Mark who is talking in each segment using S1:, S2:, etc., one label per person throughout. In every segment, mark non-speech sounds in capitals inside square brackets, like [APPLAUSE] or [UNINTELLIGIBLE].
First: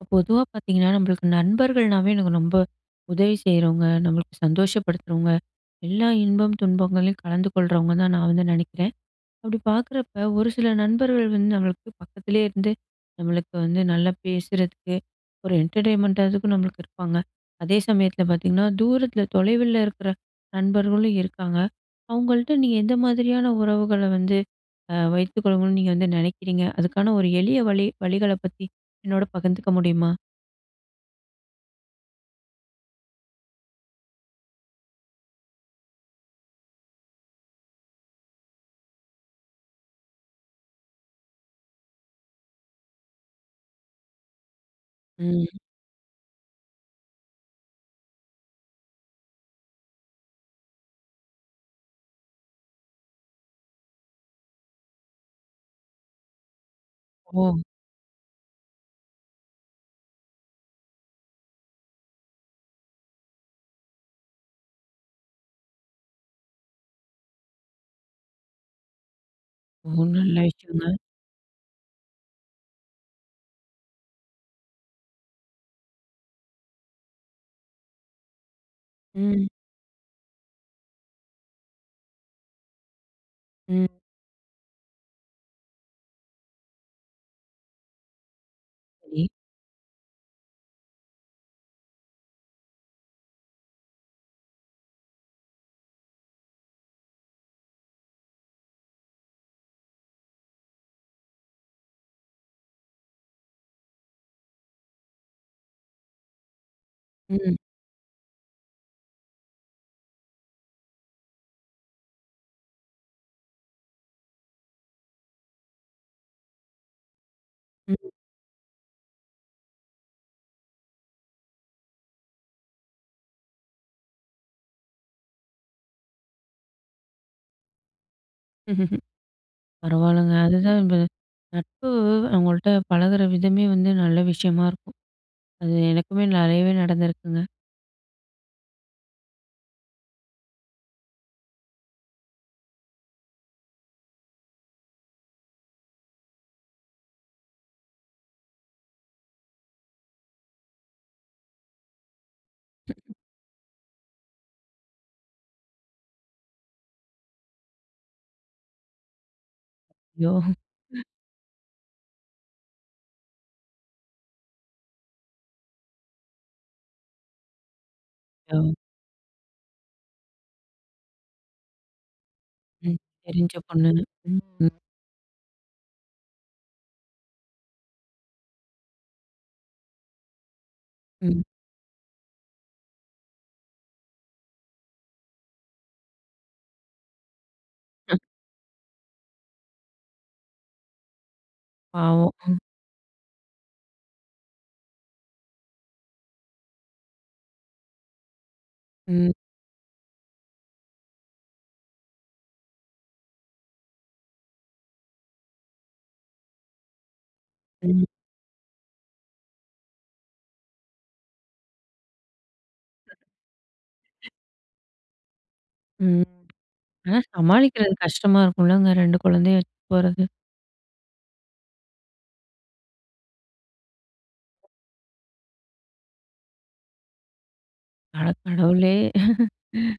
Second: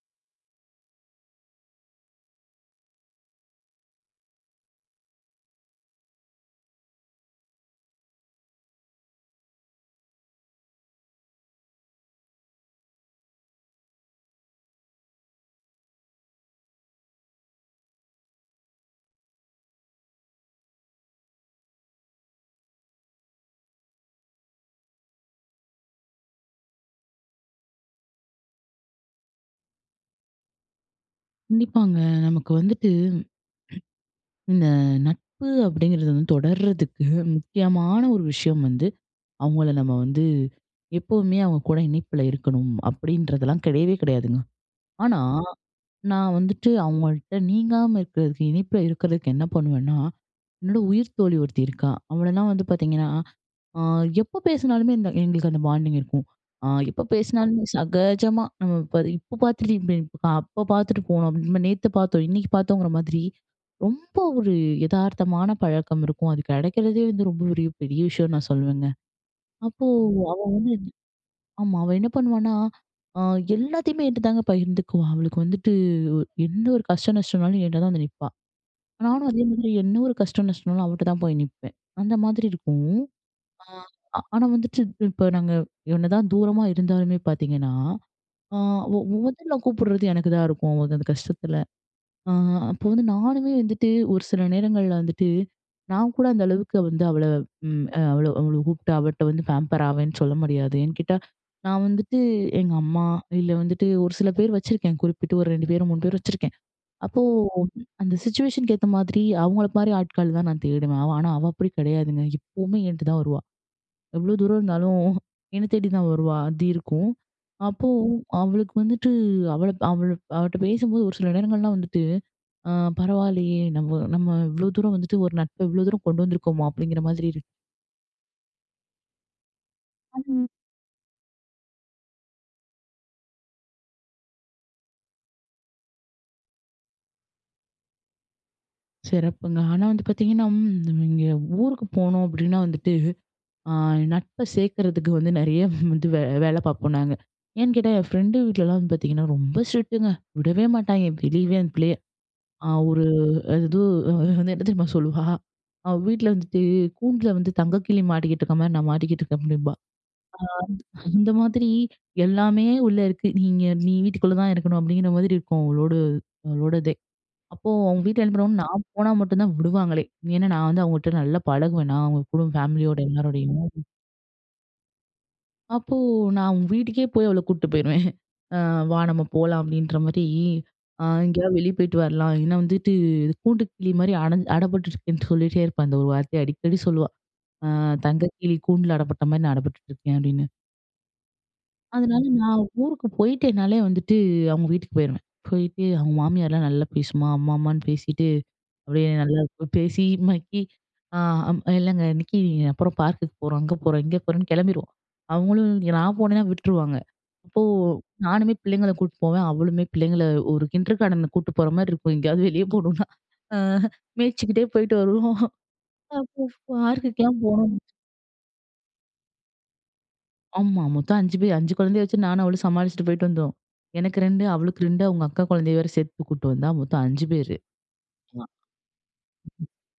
S1: இப்ப பொதுவா பாத்தீங்கன்னா, நம்பளுக்கு நண்பர்கள்னாவே எனக்கு ரொம்ப உதவி செய்றவங்க, நம்பளுக்கு சந்தோஷப்படுத்துறவங்க, எல்லா இன்பம், துன்பங்களையும் கலந்து கொள்றவங்க, தான் நான் வந்து நினைக்குறேன். அப்படி பாக்குறப்ப, ஒரு சில நண்பர்கள் வந்து நம்பளுக்கு பக்கத்துலேயே இருந்து, நம்பளுக்கு வந்து நல்லா பேசுறதுக்கு ஒரு என்டர்டெய்ன்மெண்டா அதுக்கும் நம்பளுக்கு இருப்பாங்க. அதே சமயத்துல பாத்தீங்கன்னா, தூரத்துல, தொலைவுல இருக்குற நண்பர்களும் இருக்காங்க. அவங்கள்ட்ட நீங்க எந்த மாதிரியான உறவுகள வந்து அ வைத்துக்கொள்ளுனும்ன்னு, நீங்க வந்து நினைக்கிறீங்க? அதுக்கான ஒரு எளிய வழி வழிகளப் பத்தி என்னோட பகிர்ந்துக்க முடியுமா?
S2: கண்டிப்பாங்க. நமக்கு வந்துட்டு இந்த நட்பு அப்படீங்குறது வந்து தொடருதற்கு முக்கியமான ஒரு விஷயம் வந்து, அவங்கள நம்ப வந்து, எப்போதுமே அவங்க கூட இணைப்புல இருக்கணும், அப்படீன்றதுலாம் கிடையவே கிடையாதுங்க. ஆனா,
S1: ம்.
S2: நான் வந்துட்டு அவங்கள்ட்ட நீங்காம இருக்குறதுக்கு, இணைப்புல இருக்குறதுக்கு என்ன பண்ணுவன்னா, என்னோட உயிர்த்தோழி ஒருத்தி இருக்கா, அவளலாம் வந்து பாத்தீங்கன்னா, அ எப்ப பேசினாலுமே இந்த எங்களுக்கு அந்த பாண்டிங் இருக்கும். அ எப்ப
S1: ஓ.
S2: பேசினாலுமே சகஜமா நம்ப இப்ப இப்போ பாத்து, அப்போ பாத்துட்டு போனோம். நம்ப நேத்து பாத்தோம். இன்னைக்கு பாத்தோங்குற மாதிரி, ரொம்ப ஒரு எதார்த்தமான பழக்கம் இருக்கும். அது கிடைக்குறதே வந்து ரொம்ப ஒரு பெரிய விஷயம் நான் சொல்வேங்க. அப்போ, அவ
S1: [UNINTELLIGIBLE]
S2: வந்து ஆமா, அவ என்ன பண்ணுவான்னா, அ எல்லாத்தையுமே என்கிட்ட தாங்க பகிர்ந்துக்குவா, அவளுக்கு வந்துட்டு எந்த ஒரு கஷ்ட, நஷ்டம்னாலும் என்ட்ட தான் வந்து நிப்பா. நானும் அதே
S1: ம்.
S2: மாரி என்ன ஒரு கஷ்ட, நஷ்டம்னாலும் அவகிட்ட தான் போய் நிப்பேன். அந்த மாதிரி இருக்கும். ஆ
S1: ம்.
S2: ஆனா, வந்துட்டு இப்போ நாங்க என்னதான் தூரமா இருந்தாலுமே பாத்தீங்கன்னா, அ ஒ
S1: சரி.
S2: மொதல்ல கூப்பிடுறது எனக்குதான் இருக்கும். அந்த கஷ்டத்துல, அ அப்போ வந்து நானுமே வந்துட்டு ஒரு சில நேரங்கள்ல வந்துட்டு, நான் கூட அந்த அளவுக்கு வந்து அவள ம் அவள அவள கூப்ட்டு அவள்ட்ட வந்து பாம்பர் ஆவேன்னு சொல்ல முடியாது. ஏன்னு கேட்டா, நான் வந்துட்டு எங்க அம்மா இல்ல வந்துட்டு ஒரு சில பேர் வச்சுருக்கேன் குறிப்பிட்டு ஒரு 2 பேரு, 3 பேரு வச்சிருக்கேன். அப்போ
S1: ம்.
S2: அந்த சிச்சுவேஷன்க்கு ஏத்த மாதிரி அவங்கள மாதிரி ஆட்கள் தான் நான் தேடுவேன். அவ ஆனா, அவ அப்படி கிடையாதுங்க. இப்பவுமே என்ட்ட தான் வருவா. எவ்வளவு தூரம் இருந்தாலும், என்ன தேடி தான் வருவா, அது இருக்கும். அப்போ
S1: ம்.
S2: அவளுக்கு வந்துட்டு அவள அவள்ட்ட பேசும்போது ஒரு சில, நேரங்கள்லாம் வந்துட்டு அ பரவால்லயே, நம்ம நம்ம இவ்வளோ தூரம் வந்துட்டு, ஒரு நட்ப இவ்வளோ தூரம் கொண்டு வந்துருக்கோமா, அப்படீங்குற மாதிரி இரு
S1: ம்ஹ்ஹ்ம். பரவால்லங்க,
S2: [UNINTELLIGIBLE]
S1: அதுதான் இப்ப நட்பு அவங்கள்ட்ட பழகுற விதமே வந்து நல்ல விஷயமா இருக்கும். அது எனக்குமே நிறையவே நடந்திருக்குங்க.
S2: சிறப்புங்க. ஆனா வந்து பார்த்திங்கன்னா, ம் நம்ம இங்கே ஊருக்கு போனோம் அப்டின்னா வந்துட்டு, அ நட்ப சேர்க்கிறதுக்கு வந்து நிறைய வந்து [CHUCKLES] வே வேல பார்ப்போம் நாங்க. ஏன்னு கேட்டா என் ஃப்ரெண்டு வீட்லலாம் வந்து பார்த்தீங்கன்னா ரொம்ப ஸ்ட்ரிக்ட்டுங்க. விடவே மாட்டாய்ங்க, வெளியவே அந்த பிள்ளைய. அ ஒரு எது அது என்ன தெரியுமா சொல்லுவா அவ வீட்டுல வந்துட்டு "கூண்டில்ல வந்து தங்க கிளி மாட்டிக்கிட்டு இருக்கிற மாரி, நான் மாட்டிக்கிட்டு இருக்கேன்." அப்டிம்பா.
S1: யோ அ.
S2: ஆ அந்த மாதிரி, "எல்லாமே உள்ள இருக்கு. நீங்க நீ வீட்டுக்குள்ள தான் இருக்கணும்." அப்டிங்கிற மாதிரி இருக்கும். அவளோடு அவளோட இதே. அப்போ, அவங்க வீட்டுல என்ன பண்ணுவாங்க,
S1: யோ.
S2: நான் போனா மட்டுந்தா விடுவாங்களே. ஏன்னா நான் வந்து அவங்ககிட்ட நல்லா பழகுவேனா அவங்க கூட,
S1: ம்,
S2: ஃபேமிலியோட எல்லாருடையும்.
S1: தெரிஞ்ச பொண்ணுன்னு, ம்.
S2: அப்போ, நா அவுங்க வீட்டுக்கே போய் அவள கூட்டு போயிருவேன். [CHUCKLES] "வா நம்ம போலாம்." அப்டின்ற மாரி அ
S1: ம்.
S2: "எங்கேயாவது வெளியே போய்ட்டு வரலாம்." இல்லனா வந்துட்டு கூண்டு கிளி மாரி அட அடப்பட்டுருக்கேன்னு சொல்லிகிட்டே இருப்பா. இந்த 1 வார்த்தைய அடிக்கடி சொல்லுவா. "அ
S1: [UNINTELLIGIBLE]
S2: தங்க கிளி கூண்டுல அடப்பட்ட மாரி நான் அடப்பட்டுட்டு இருக்கேன்." அப்டின்னு. அதனால
S1: பாவம்.
S2: நான் ஊருக்கு போயிட்டேன்னாலே வந்துட்டு, அவங்க வீட்டுக்கு போயிறுவேன். போயிட்டு, அவங்க மாமியார்லா நல்லா பேசுமா அம்மா, அம்மான்னு பேசிட்டு அப்படியே
S1: ம்.
S2: நல்லாப் பேசி மக்கி. அ அம் இல்லங்க இன்னைக்கு அப்புறம் பார்க்குக்கு போறோம், அங்க போறோம், இங்க போறோம்ன்னு கிளம்பிறுவோம். அவங்களும் நான் போனேனா விட்டுருவாங்க. அப்போ,
S1: ம்.
S2: நானுமே பிள்ளைங்கள கூட்டு போவேன், அவளுமே பிள்ளைங்கள ஒரு கிண்டர்கார்டன கூட்டு போற மாரி இருக்கும் எங்கேயாவது வெளியே போணும்னா. அ மேய்ச்சிக்கிட்டே போயிட்டு வருவோம்.
S1: ம்.
S2: அப்போ
S1: அ
S2: பார்க்குக்கலா போணும்
S1: சமாளிக்கிறது கஷ்டமா இருக்குலங்க! 2 குழந்தையும் வச்சு போறது?
S2: ஆமா. மொத்தம் 5 பேர் 5 குழந்தையை வெச்சி நானும் அவளும் சமாளிச்சிட்டு போயிட்டு வந்தோம். எனக்கு 2, அவளுக்கு 2, அவங்க அக்கா குழந்தையை வேற சேர்த்து கூட்டு வந்தா, மொத்தம் 5 பேரு.
S1: அட கடவுளே. [LAUGHS]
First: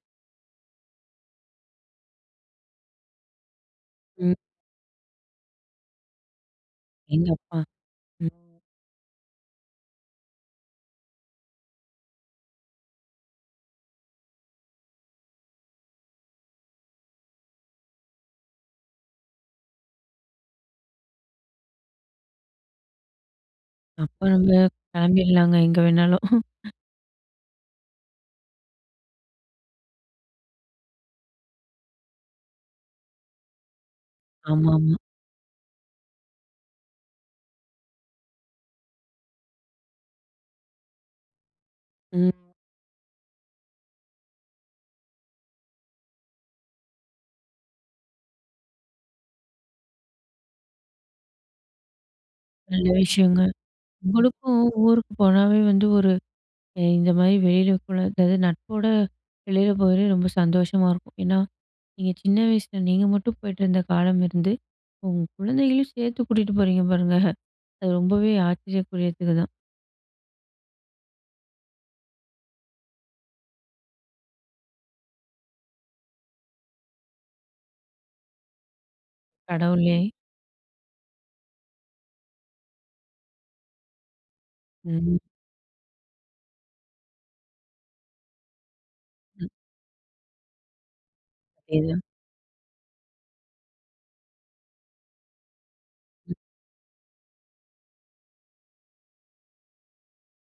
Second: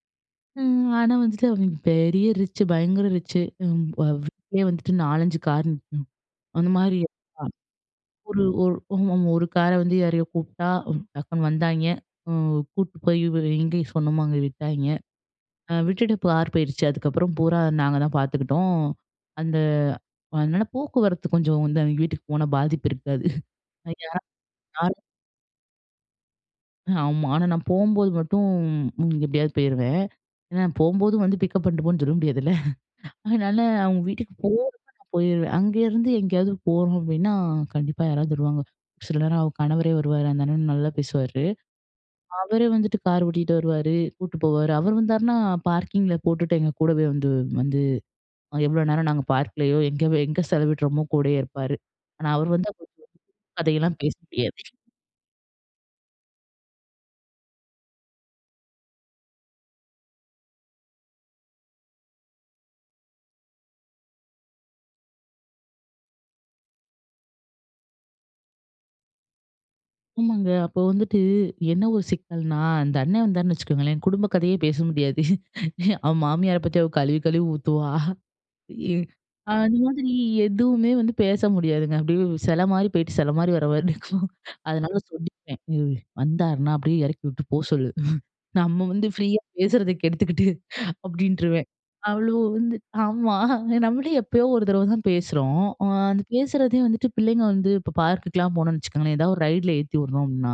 S2: ம்! ஆனா வந்துட்டு அவனுங்க "பெரிய ரிச்சு பயங்கர ரிச்சு" ம் வ
S1: ம்.
S2: வீட்டிலேயே வந்துட்டு 4,5 கார் நிக்கும். அந்த மாரி
S1: அடேங்க
S2: இருப்பா.
S1: அப்பா!
S2: ஒரு
S1: ம்.
S2: ஒரு கார வந்து யாரையோ கூப்புட்டா, டக்குனு வந்தாய்ங்க, அ கூட்டு போய் எங்க சொன்னோமோ அங்க விட்டாய்ங்க. அ விட்டுட்டு பார் போயிறுச்சு, அதுக்கப்புறம் பூரா, நாங்க தான் பார்த்துக்குட்டோம். அந்த அதனால போக்குவரத்து கொஞ்சம் வந்து அவிங்க வீட்டுக்கு போனா பாதிப்பு இருக்காது
S1: அப்ப நம்ம கிளம்பிடலாங்க, எங்க வேணாலும்! [CHUCKLES]
S2: ஆமா. ஆனா நான் போம்போது மட்டும். எப்படியாவது போயிருவேன். ஏன்னா, போம்போது வந்து பிக்கப் பண்ட் போன்னு சொல்ல முடியாதுல்ல. [CHUCKLES] அதனால, அவங்க வீட்டுக்கு போறப்ப
S1: ஆமாமா.
S2: நான் போயிருவேன் அங்கயிருந்து எங்கேயாவது போறோம் அப்படின்னா கண்டிப்பா யாராவது வருவாங்க. சில நேரம் அவ கணவரே வருவாரு, அந்த அண்ணன் நல்லா பேசுவாரு.
S1: ம்.
S2: அவர வந்துட்டு கார் ஓட்டிட்டு வருவாரு, கூட்டு போவாரு. அவரு வந்தார்னா பார்க்கிங்கில போட்டுட்டு. எங்க கூடவே வந்து வந்து எவ்வளோ நேரம் நாங்க பார்க்கலேயோ எங்க எங்க செலவிடுறோமோ கூடயே இருப்பாரு. ஆனா, அவர் வந்தா
S1: நல்ல
S2: குடும்ப
S1: விஷயங்க.
S2: கதயெல்லாம் பேச
S1: உங்களுக்க
S2: முடியாது!
S1: ஊருக்கு போனாவே வந்து ஒரு எ இந்த மாரி வெளியில கூட அதாவது நட்போட வெளில போறதே ரொம்ப சந்தோஷமா இருக்கும். ஏன்னா, நீங்க சின்ன வயசில நீங்க மட்டும் போயிட்டிருந்த காலம் இருந்து, உங்க குழந்தைகளையும் சேர்த்து கூட்டிட்டு போறீங்க பாருங்க! அது ரொம்பவே ஆச்சரியகூரியத்துக்குதான்.
S2: ஆமாங்க. அப்ப வந்துட்டு என்ன ஒரு சிக்கல்னா அந்த அண்ணே வந்தார்ன்னு வச்சுக்கங்களேன் குடும்ப கதையே பேச முடியாது. [CHUCKLES] அவ மாமியார பத்தி அவ கழுவி கழுவி ஊத்துவா. [CHUCKLES] இ அந்த மாதிரி
S1: கடவுளே.
S2: எதுவுமே வந்து பேச முடியாதுங்க.அப்டியே செல மாதிரி போய்ட்டு செல மாதிரி வர்ற மாரி இருக்கும். [CHUCKLES] அதனால
S1: ம்.
S2: சொல்லிப்பேன். ''வந்தார்னா அப்டியே எறக்கி விட்டு போ சொல்லு. [CHUCKLES] நம்ம வந்து ஃப்ரீயா
S1: ம்.
S2: பேசுறத கெடுத்துக்கிட்டு'' [CHUCKLES] அப்டின்ட்ருவேன்.
S1: எது.
S2: அவ்ளும் வந்து ஆமா நம்மளே எப்பயோ ஒரு தடவ தான் பேசுறோம். அந்த
S1: ம்.
S2: பேசுறதையும் வந்துட்டு பிள்ளைங்க வந்து இப்போ பார்க்குக்லாம் போனோம்னு வச்சுக்கோங்களேன், எதாவது ஒரு ரைடில ஏத்தி விடுறோம்னா,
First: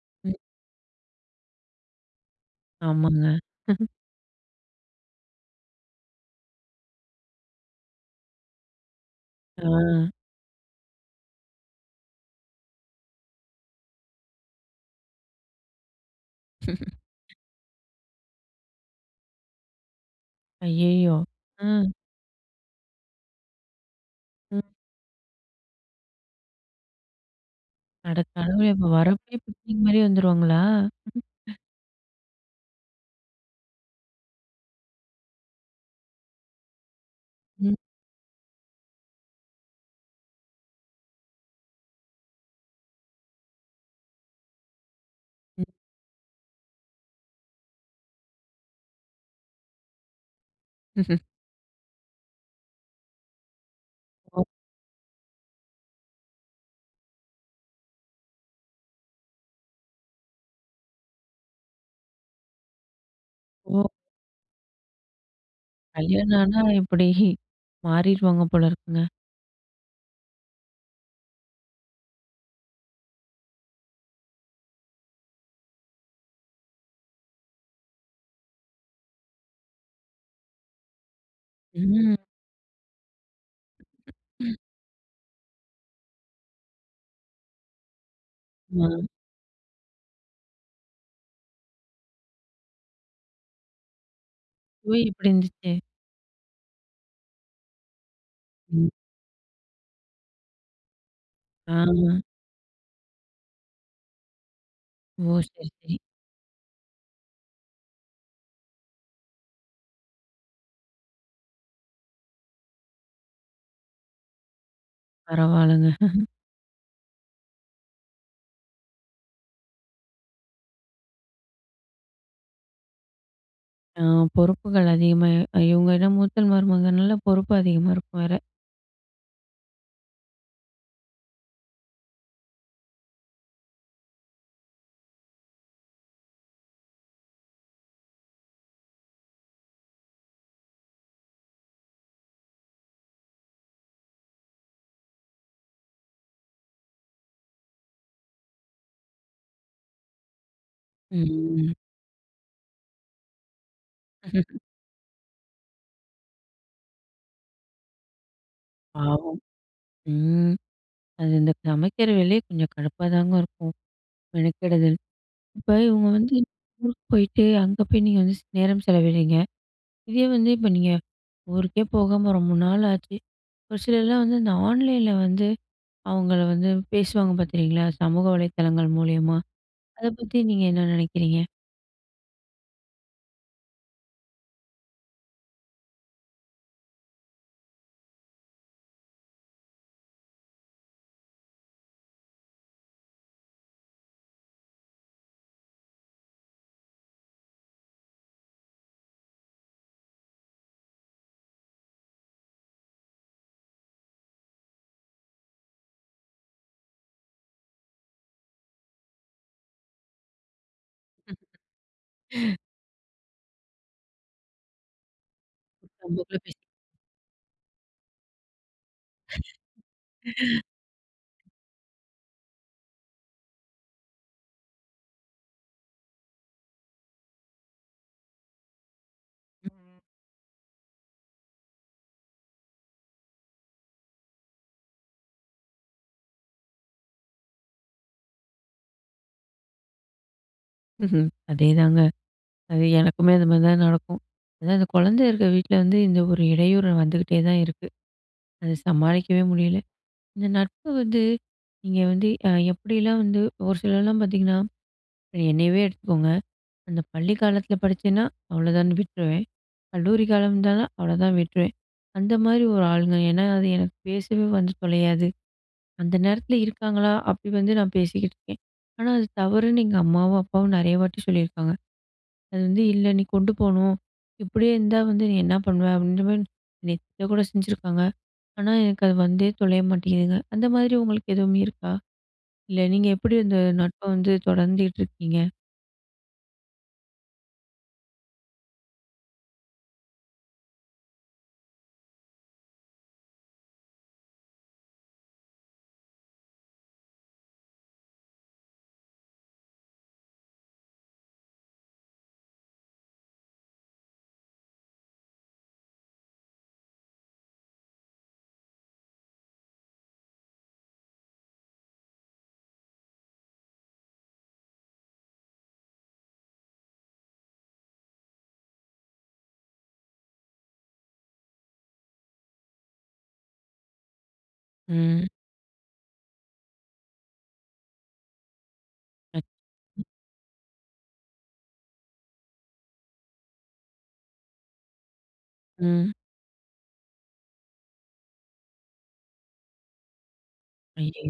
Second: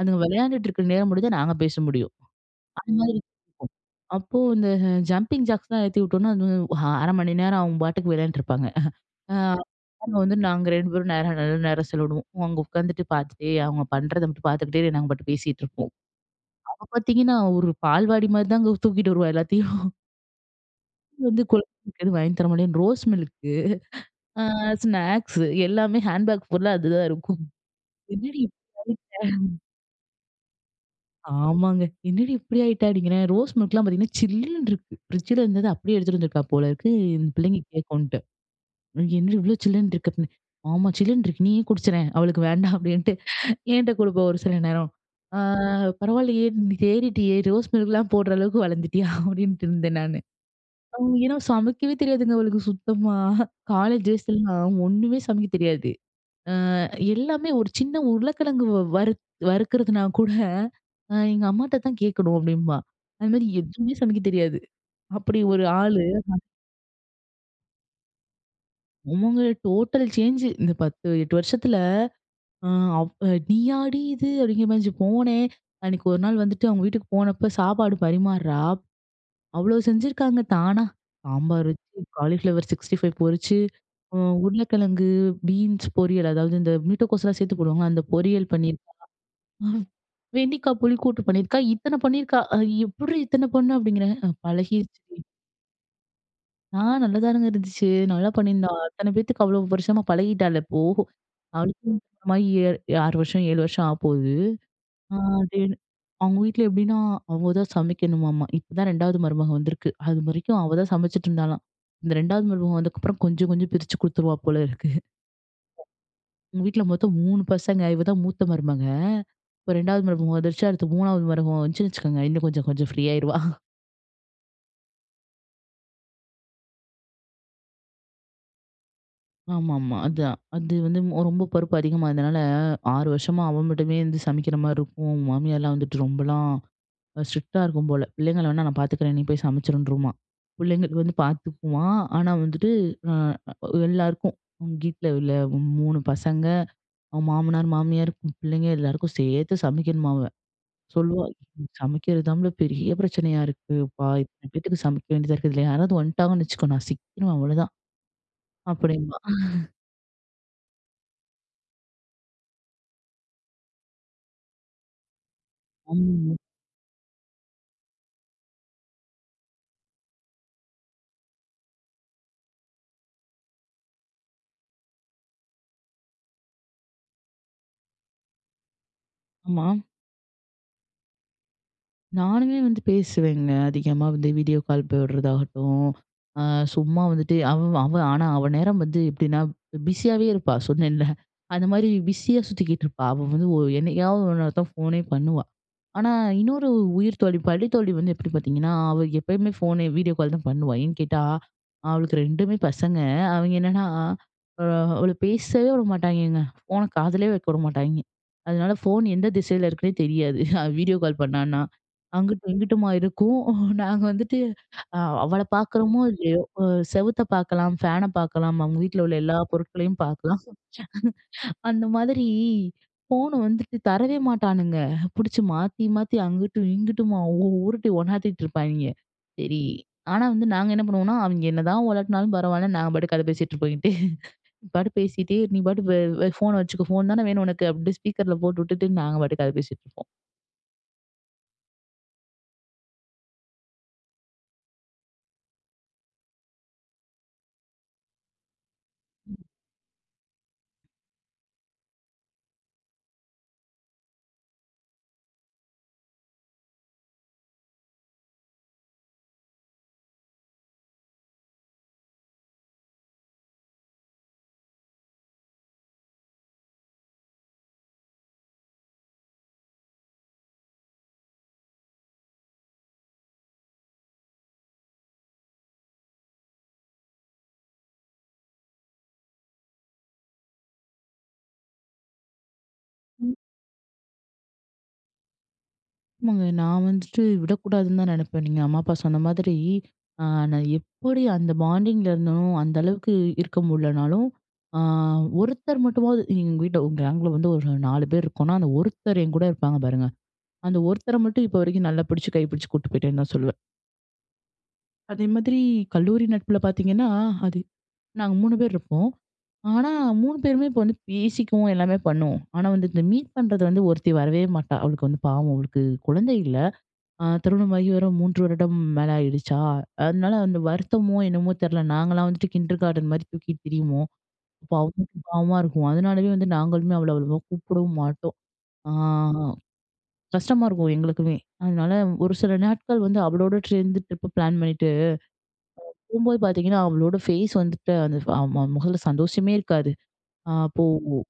S2: அதுங்க
S1: ம்.
S2: வெளையாண்டுட்டு இருக்ற நேரம் மட்டும்தான் நாங்க பேச முடியும். அதுமாதிரி
S1: ஆமாங்க. [LAUGHS]
S2: அப்போ இந்த ஜம்பிங் ஜாக்ஸ்லாம் ஏத்தி விட்டோம்னா, அது 1/2 மணி நேரம் அவங்க பாட்டுக்கு வெளையாண்ட்டு இருப்பாங்க. [CHUCKLES] ஆ
S1: ஆ.
S2: அங்க வந்து நாங்க 2 பேரும் நேரம் நல்ல நேரம் செலவிடுவோம். அங்க உட்காந்துட்டு பார்த்துட்டே அவங்க பண்றத மட்டும் பார்த்துக்கிட்டே நாங்க பாட்டுக்கு பேசிட்டு இருப்போம். அப்ப பார்த்தீங்கன்னா,
S1: [LAUGHS]
S2: ஒரு பால்வாடி மாதிரிதாங்க தூக்கிட்டு வருவா எல்லாத்தையும். [LAUGHS]
S1: அய்யய்யோ!
S2: வந்து கொல்
S1: ம்.
S2: எதும் வாங்கி தர மாட்டேன். ரோஸ் மில்க்கு [CHUCKLES] அ
S1: ம்.
S2: ஸ்நாக்ஸு எல்லாமே ஹேண்ட் பேக் புல்லா அதுதான் இருக்கும்.
S1: அட
S2: என்னடி
S1: கடவுளே! அப்போ வர்றப்பயே
S2: [UNINTELLIGIBLE]
S1: பிக்னிக் மாதிரி வந்துருவாங்களா? ம்.
S2: ஆமாங்க. என்னடி இப்படி ஆயிட்ட? அப்படிங்றேன் ரோஸ் மில்க்லாம் பார்த்தீங்கன்னா, சில்லுன்னு இருக்கு ஃப்ரிட்ஜ்ல இருந்தத அப்டியே எடுத்துட்டு வந்துருக்கா போலருக்கு, இந்த பிள்ளைங்க
S1: ம்.
S2: கேக்குன்ட்டு. என்னடி இவ்ளோ சில்லுன்னு இருக்கு அப்டின். ஆமா சில்லுன்னு இருக்கு நீயே குடிச்சறேன், அவளுக்கு வேண்டாம். அப்டின்ட்டு என்ட்ட கொடுப்பா ஒரு சில நேரம்.
S1: ம்.
S2: [CHUCKLES] ''அ பரவால்லயே நீ தேறிட்டியே ரோஸ் மில்க்லாம் போட்ற அளவுக்கு வளர்ந்துட்டியா?'' [CHUCKLES] அப்டின்ட்டு இருந்தேன் நானு. அ
S1: ம்ஹம்.
S2: ஏன்னா சமைக்கவே தெரியாதுங்க அவளுக்கு சுத்தமா. காலேஜ்
S1: ஓ!
S2: டேஸ்லலாம், ஒண்ணுமே சமைக்க தெரியாது. அ எல்லாமே ஒரு சின்ன உருளைக்கிழங்கு வறுத் வறுக்குறதுனா கூட எங்க அம்மாட்ட தான் கேக்கணும் அப்டின்பா. அது மாதிரி
S1: ஒ!
S2: எதுவுமே சமைக்க தெரியாது அப்டி ஒரு ஆளு.
S1: கல்யாணம் ஆனா இப்டி [CHUCKLES] மாறிருவாங்க போல இருக்குங்க!
S2: ஆமாங்க டோட்டல் சேஞ்சு. இந்த 10, 8 வருஷத்ல அ அவ் நீயாடி இது! அப்படிங்கிற மாதிரி இருந்ச்சு. போனேன் அன்னிக்கு ஒரு நாள் வந்துட்டு அவங்க வீட்டுக்கு போனப்போ சாப்பாடு பரிமார்றா, அவ்ளோ செஞ்சிருக்காங்க தானா. சாம்பார் வச்சு,
S1: ம்.
S2: காலிஃப்ளவர் சிக்ஸ்டி ஃபைவ் பொரிச்சு, அ
S1: ம்.
S2: உருளைக்கிழங்கு பீன்ஸ் பொரியல் அதாவது இந்த மீட்டகோஸ்லாம் சேர்த்து போடுவாங்ல அந்த பொரியல் பண்ணியிருக்கா.
S1: ஆமா.
S2: ஆ வெண்டிக்கா புளி கூட்டு பண்ணிருக்கா இத்தன பண்ணிருக்கா. ''அது எப்பிர்டி இத்தன பண்ண?'' அப்டிங்றேன்
S1: சுவை
S2: பழகிர்ச்டி.
S1: எப்டி இருந்துச்சு?
S2: ஆ, நல்லாதானுங்க இருந்துச்சு. நல்லா பண்ணியிருந்தா.
S1: ம்.
S2: அத்தன பேத்துக்கு, அவ்ளோ வருஷமா பழகிட்டாள இப்போ, அவளுக்கு
S1: ஆமா.
S2: கல்யாணமாகி, 6 வருஷம், 7 வருஷம் ஆகப்போது. அ
S1: ஓ!
S2: அதே
S1: சரி- சரி.
S2: அவங்க வீட்ல எப்டீன்னா, அவங்க தான் சமைக்கணுமாமா. இப்ப தான் 2வது மருமக வந்திருக்கு. அது வரைக்கும் அவ தான் சமச்சிட்ருந்தாளாம். இந்த 2வது மருமக வந்ததுக்கப்புறம் கொஞ்ச கொஞ்சம் பிரிச்சு குடுத்துருவா போல இருக்கு.
S1: பரவால்லங்க. [LAUGHS]
S2: அவங்க வீட்ல மொத்தம் 3 பசங்க. இவ தான் மூத்த மருமக. இப்ப 2வது மரும வந்துருச்சு. அடுத்து 3வது மருமவ வந்துச்சுன்னு வச்சுக்குங்க, இன்னும் கொஞ்ச கொஞ்சம் ஃப்ரீயாருவா. [CHUCKLES]
S1: ஆ. பொறுப்புகள் அதிகமா இ இவங்க எனோ மூத்த மருமகனால பொறுப்பு அதிகமா இருக்கும் வேற.
S2: ஆமாமா. அதான். அது வந்து ரொம்ப பொறுப்பு அதிகமா இருந்தனால, 6 வருஷமா அவ மட்டுமே வந்து சமைக்கிற மாரி இருக்கும். மாமியார்லாம் வந்துட்டு ரொம்பலாம் ஸ்ட்ரிக்ட்டா இருக்கும் போல. பிள்ளைங்க வேணா நான் பாத்துக்கிறேன். நீ போய் சமைச்சுருன்ருமா. பிள்ளைங்களுக்கு வந்து பாத்துக்குமா, ஆனா வந்துட்டு, அ எல்லாருக்கும் வீட்டில உள்ள 3 பசங்க, அவங் மாமனார், மாமியார், பிள்ளைங்க எல்லாருக்கும் சேர்த்து சமைக்கணுமா அவ. சொல்லுவா,
S1: ம்.
S2: "சமைக்கிறது தாம்ல பெரிய பிரச்சனையா இருக்கு பா. இத்தனை
S1: [CHUCKLES]
S2: பேத்துக்கு சமைக்க வேண்டியதா இருக்கு இல்லயா? யாராவது வன்ட்டாங்கன்னு வச்சுக்கோ, நான் சிக்கிருவேன். அவ்ளோதான்." அப்படீன்பா.
S1: பாவம்!
S2: [LAUGHS]
S1: ம். அது, இந்த சமைக்கிற வேலையே கொஞ்ச கடுப்பாதாங்க இருக்கும். மெனக்கெடுதல் இப்ப இவங்க வந்து
S2: அம்.
S1: ஊருக்கு போய்ட்டு, அங்க போயி நீங்க வந்து ஸ் நேரம் செலவிடுறீங்க. இதே வந்து இப்ப, நீங்க ஊருக்கே போகாம, ரொம்ப நாள் ஆச்சு ஒரு சிலர்லாம் வந்து இந்த ஆன்லைன்ல வந்து, அவுங்கள வந்து பேசுவாங்க பாத்திருக்கீங்களா, சமூக வலைதளங்கள் மூலியமா.
S2: ஆமா.
S1: அத பத்தி நீங்க என்ன நெனைக்கிறீங்க?
S2: நானுமே வந்து பேசுவேங்க, அதிகமா வந்து வீடியோ கால் போடுறதாகட்டும், அ சும்மா வந்துட்டு அவ அவ, ஆனா அவ நேரம் வந்து எப்படின்னா ப் பிஸியாவே இருப்பா சொன்னேன்ல. அந்தமாரி பிஸியா சுத்திக்கிட்டு இருப்பா. அவ வந்து ஓ என்னைக்காவது ஒரு நேரம் தான் ஃபோனே பண்ணுவா. ஆனா, இன்னொரு உ உயிர்த்தோழி பள்ளி தோழி வந்து எப்படி பாத்தீங்கன்னா, அவ எப்பயுமே ஃபோன், வீடியோ கால் தான் பண்ணுவா. ஏன்னு கேட்டா, அவளுக்கு 2மே பசங்க. அவிங்க என்னன்னா, அ அவள பேசவே விடமாட்டாய்ங்கங்க. ஃபோன காதுலேயே வைக்க விடமாட்டாய்ங்க. அதுனால ஃபோன் எந்த திசைல இருக்குன்னே தெரியாது. அ வீடியோ கால் பண்ணான்னா. அங்கிட்டு,
S1: [CHUCKLES]
S2: இங்கிட்டுமா இருக்கும். நாங்க வந்துட்டு. அ அவள பாக்குறோமோ? இல்லயோ,
S1: [UNINTELLIGIBLE]
S2: செவுத்த பாக்கலாம், ஃபேன பாக்கலாம். அவங்க வீட்ல உள்ள எல்லா பொருட்களையும் பாக்கலாம்.
S1: [CHUCKLES]
S2: [CHUCKLES] அந்த மாதிரி, ஃபோன வந்துட்டு தரவே மாட்டானுங்க. புடிச்சு மாத்தி மாத்தி, அங்குட்டு, இங்குட்டுமா, உருட்டி ஒண்ணாத்திட்டு இருப்பாய்ங்க. சரி, ஆனா வந்து நாங்க என்ன பண்ணுவோம்னா? அவங்க என்னதான் உலட்டுனாலும் பரவால்ல. நாங்க பாட்டுக்கு கத பேசிட்டு இங்கிட்டு. [CHUCKLES] நீ பாட்டுக்கு பேசிட்டே நீ பாட்டுக்கு அ அ ஃபோன வச்சுக்கோ. ஃபோன் தான வேணும் உனக்கு. அப்படியே ஸ்பீக்கர்ல போட்டு விட்டுட்டு, நாங்க பாட்டுக்கு கத பேசிட்டுருப்போம்!
S1: ம்ஹ்ம். அதேதாங்க, அது எனக்குமே அது மாதிரி தான் நடக்கும். அதான் அந்த குழந்தை இருக்குற வீட்ல வந்து, இந்த ஒரு இடையூறு வந்துக்கிட்டே தான் இருக்கு. அத சமாளிக்கவே
S2: ம்.
S1: முடியல. இந்த நட்பு வந்து, நீங்க வந்து அ எப்படிலாம் வந்து ஒரு சிலர்லாம் பாத்தீங்கன்னா, என்னையவே எடுத்துக்கோங்க, அந்த பள்ளி காலத்துல படிச்சேனா, அவ்வளோதான்னு விட்ருவேன். கல்லூரி காலம் இருந்தா, அவ்வளோதான் விட்டுருவேன். அந்த மாரி ஒரு ஆளுங்க. ஏன்னா, அது எனக்கு பேசவே வந்து தொலையாது. அந்த நேரத்துல இருக்காங்களா? அப்படி வந்து நான் பேசிக்கிட்டு இருக்கேன். ஆனா, அது தவறுன்னு எங்க அம்மாவும், அப்பாவும் நெறைய வாட்டி சொல்லியிருக்காங்க. அது வந்து "இல்ல, நீ கொண்டு போணும். இப்படியே இருந்தா, வந்து நீ என்ன பண்ணுவ?" அப்டீங்குற மாரி திட்ட கூட செஞ்சுருக்காங்க. ஆனா, எனக்கு அது வந்தே தொலைய மாட்டேங்குதுங்க! அந்த மாதிரி உங்களுக்கு எதுவுமே இருக்கா? இல்ல நீங்க எப்படி
S2: ம்.
S1: அந்த நட்ப வந்து தொடர்ந்துட்டு இருக்கீங்க?
S2: ஆமாங்க. நான் வந்துட்டு விடக்கூடாதுன்னு தான் நெனப்பேன். நீங்க அம்மா அப்பா சொன்ன மாதிரி, நான் எப்புடி அந்த பாண்டிங்கிலருந்தனோ அந்த அளவுக்கு இருக்க முடிலனாலும். அ ஒருத்தர் மட்டுமாவது எங்க வீட்டில ஒரு கேங்கில வந்து ஒரு 4 பேர் இருக்கோம்னா, அந்த ஒருத்தர் என்கூட இருப்பாங்க பாருங்க. அந்த ஒருத்தர மட்டும் இப்போ வரைக்கும் நல்லா பிடிச்சு கை பிடிச்சு கூட்டு போயிட்டேன்னு தான் சொல்லுவேன். அதே மாதிரி, கல்லூரி நட்புல பார்த்தீங்கன்னா, அது நாங்க 3 பேரு இருப்போம். ஆனா 3 பேருமே இப்போ வந்து பேசிக்குவோம், எல்லாமே பண்ணுவோம். ஆனா வந்து இந்த மீட் பண்றது வந்து ஒருத்தி வரவே மாட்டா. அவளுக்கு வந்து பாவம் அவளுக்கு குழந்தை இல்ல. அ திருமணம் ஆகி வரும் 3 வருடம் மேலே ஆயிடுச்சா! அதனால அந்த வருத்தமோ என்னமோ தெர்ல நாங்கலாம் வந்துட்டு கிண்டர் கார்டன் மாரி தூக்கிட்டு திரியுவோம். அப்போ அவளுக்கு
S1: ம்.
S2: பாவமா இருக்கும். அதனாலவே வந்து நாங்களுமே அவள அவ்வளவா கூப்பிடவும் மாட்டோம். அ
S1: [UNINTELLIGIBLE]
S2: கஷ்டமா இருக்கும் எங்களுக்குமே. அதனால ஒரு சில நாட்கள் வந்து அவளோட சேர்ந்து ட்ரிப் பிளான் பண்ணிட்டு,
S1: ம்.
S2: போம்போது பார்த்தீங்கன்னா அவளோட ஃபேஸ் வந்துட்டு அந்த அ முகத்துல சந்தோஷமே இருக்காது. அப்போ
S1: ஐயோ!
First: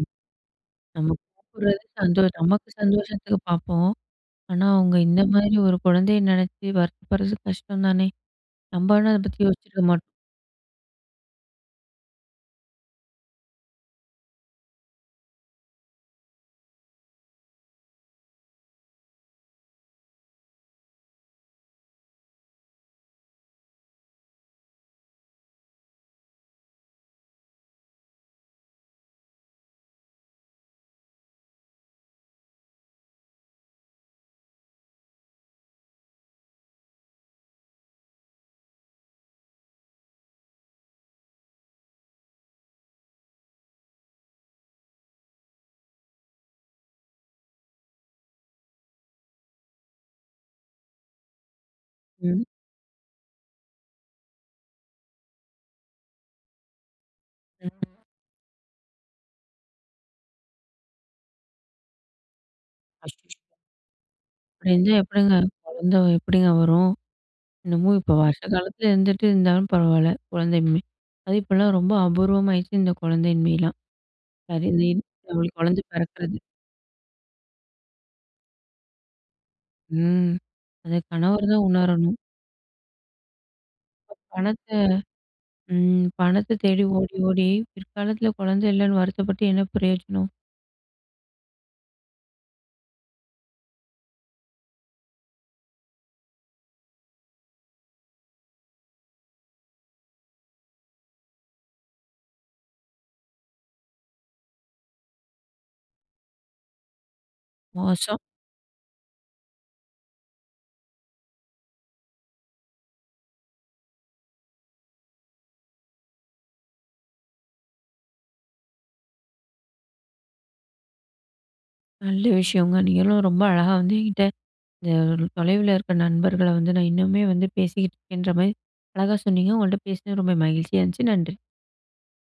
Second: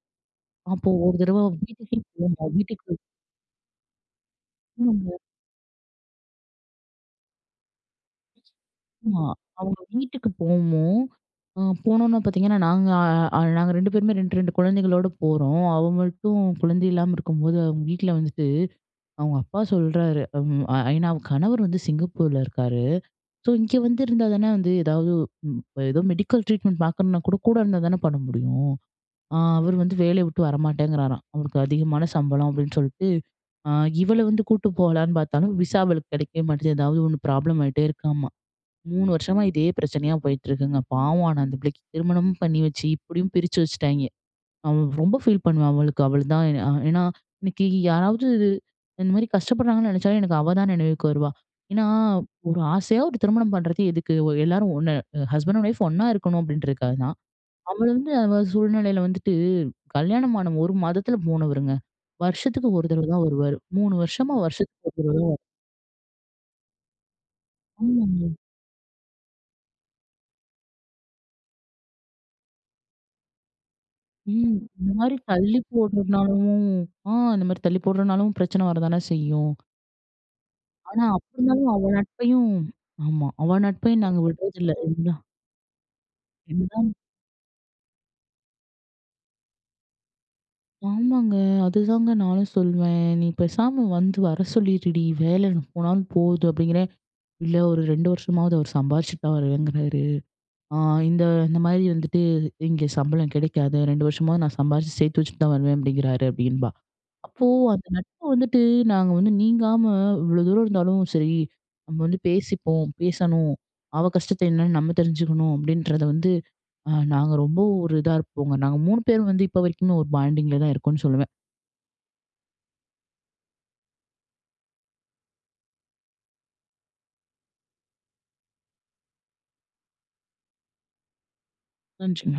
S2: அப்போ
S1: நம்ம
S2: ஒரு தடவ
S1: சாப்டுறது
S2: வீட்டுக்கே
S1: சந்தோஷ்
S2: போனோம்.
S1: நமக்கு
S2: வீட்டுக்கு போ
S1: சந்தோஷத்துக்கு பார்ப்போம். ஆனா அவுங்க
S2: [UNINTELLIGIBLE]
S1: இந்த மாரி ஒரு கொழந்தைய நெனச்சி வருத்தப்பட்றது கஷ்டம் தானே! நம்ப ஆனா அத
S2: ஆமா
S1: பத்தி
S2: அவங்க
S1: யோசிச்சிருக்க மாட்டோம்.
S2: வீட்டுக்கு போனோம். அ போனோன்ன பார்த்தீங்கன்னா, நாங்க அ நாங்க 2 பேருமே 2 2 குழந்தைகளோடு போறோம். அவ மட்டும் குழந்தை இல்லாம இருக்கும்போது அவங்க வீட்ல வந்துட்டு, அவங்க அப்பா சொல்றாரு, ஐ நா அவங்க கணவர் வந்து சிங்கப்பூர்ல இருக்காரு. ஸோ இங்கே வந்து இருந்தா தானே வந்து ஏதாவது ஏதோ மெடிக்கல் ட்ரீட்மெண்ட் பார்க்கணும்னா கூட, கூட இருந்தா தானே பண்ண முடியும். ஆ அவரு வந்து வேலைய விட்டு வரமாட்டேங்கிறாராம். அவருக்கு "அதிகமான சம்பளம்" அப்டின்னு சொல்ட்டு, ஆ இவள வந்து கூட்டு போகலான்னு பார்த்தாலும். விசா அவளுக்கு கெடைக்கவே மாட்டேங்குது. ஏதாவது ஒண்ணு ப்ராப்ளம் ஆகிட்டே இருக்காமா. 3 வருஷமா இதே பிரச்சனையா போயிட்டுருக்குங்க. பாவம் ஆனா அந்த பிள்ளைக்கு திருமணமும் பண்ணி வச்சு இப்டியும் பிரிச்சு வச்சுட்டாய்ங்க. அவ ரொம்ப ஃபீல் பண்ணுவா அவளுக்கு அவுளதான். ஏன்னா, இன்னைக்கி யாராவது இந்த மாரி கஷ்டப்படுறாங்கன்னு நெனைச்சாலும், எனக்கு அவ தான் நினைவுக்கு வருவா. ஏன்னா,
S1: ம்.
S2: ஒரு ஆசையா ஒரு திருமணம் பண்றது எதுக்கு எல்லாரும் ஒன்னு ஹஸ்பண்ட்டும் ஒயிஃப் ஒண்ணா இருக்கணும் அப்டின்றதுக்காக தான். அவளு
S1: ம்ஹ்ம்.
S2: வந்து அவ சூழ்நிலையில வந்துட்டு, கல்யாணம் ஆன 1 மாதத்தில போனவருங்க. வருஷத்துக்கு 1 தடவ
S1: அச்
S2: தான்
S1: [UNINTELLIGIBLE]
S2: வருவாரு. 3 வருஷமா
S1: அப்டி
S2: வருஷத்துக்கு
S1: இருந்தா
S2: 1 தடவ தான்
S1: எப்டிங்க?
S2: வருவாரு.
S1: கொழந்த எப்டிங்க வரும்? என்னமோ இப்போ
S2: ஆமாங்க.
S1: வருஷ காலத்துல இருந்துட்டு இருந்தாலும் பரவாயில்ல. குழந்தையின்மை. அது இப்போலாம் ரொம்ப அபூர்வமாகிடுச்சு. இந்த குழந்தையின்மைலாம்,
S2: ம். இந்த மாரி
S1: அவளுக்கு
S2: தள்ளி
S1: குழந்தை பெறக்குறது.
S2: போடுறதுனாலவும், ஆ இந்த மாரி தள்ளி போடுறதுனாலும் பிரச்சன வரதான செய்யும்.
S1: ம். அத
S2: ஆனா, அப்டி
S1: கணவர்தான்
S2: இருந்தாலும் அவ
S1: உணரணும்.
S2: நட்பையும் ஆமா அவ நட்பையும் நாங்க விட்றது
S1: பணத்த,
S2: இல்ல. [UNINTELLIGIBLE]
S1: ம். பணத்த தேடி
S2: என்ன?
S1: ஓடி ஓடி, பிற்காலத்துல கொழந்த இல்லன்னு வருத்தப்பட்டு, என்ன பிரயோஜனம்?
S2: ஆமாங்க! அதுதாங்க நானும் சொல்வேன். "நீ பேசாம வந்து வர சொல்லிருடி, வேல போனாலும் போது" அப்டிங்கிறேன். "இல்ல ஒரு 2 வருஷமாவது அவர் சம்பாதிச்சுட்டு தான் வருவேங்கிறாரு. ஆ இந்த இந்த மாரி வந்துட்டு இங்க சம்பளம் கெடைக்காது, 2 வருஷமா நான் சம்பாரிச்சு சேர்த்து வச்சுட்டு தான் வருவேன்" அப்டிங்கிறாரு. அப்டின்பா. அப்போ அந்த
S1: மோசம்.
S2: நட்பு வந்துட்டு, நாங்க வந்து நீங்காம இவ்ளோ தூரம் இருந்தாலும், "சரி நம்ம வந்து பேசிப்போம், பேசணும் அவ கஷ்டத்தை என்னன்னு நம்ம தெரிஞ்சுக்கணும்" அப்டின்றத வந்து, அ நாங்க ரொம்ப ஒரு இதா இருப்போங்க. நாங்க 3 பேரும் வந்து இப்ப வரைக்குமே ஒரு பாண்டிங்ல தான் இருக்கோம்னு சொல்லுவேன்.
S1: நல்ல விஷயங்க. நீங்களும் ரொம்ப அழகா வந்து "என்கிட்ட, இந்த தொலைவில இருக்குற நண்பர்கள வந்து நான் இன்னுமே வந்து பேசிக்கிட்டுருக்கேன்"ற மாரி, அழகா சொன்னீங்க. உங்கள்ட்ட பேசினது ரொம்ப மகிழ்ச்சியா இருந்துச்சு. நன்றி.
S2: நன்றிங்க.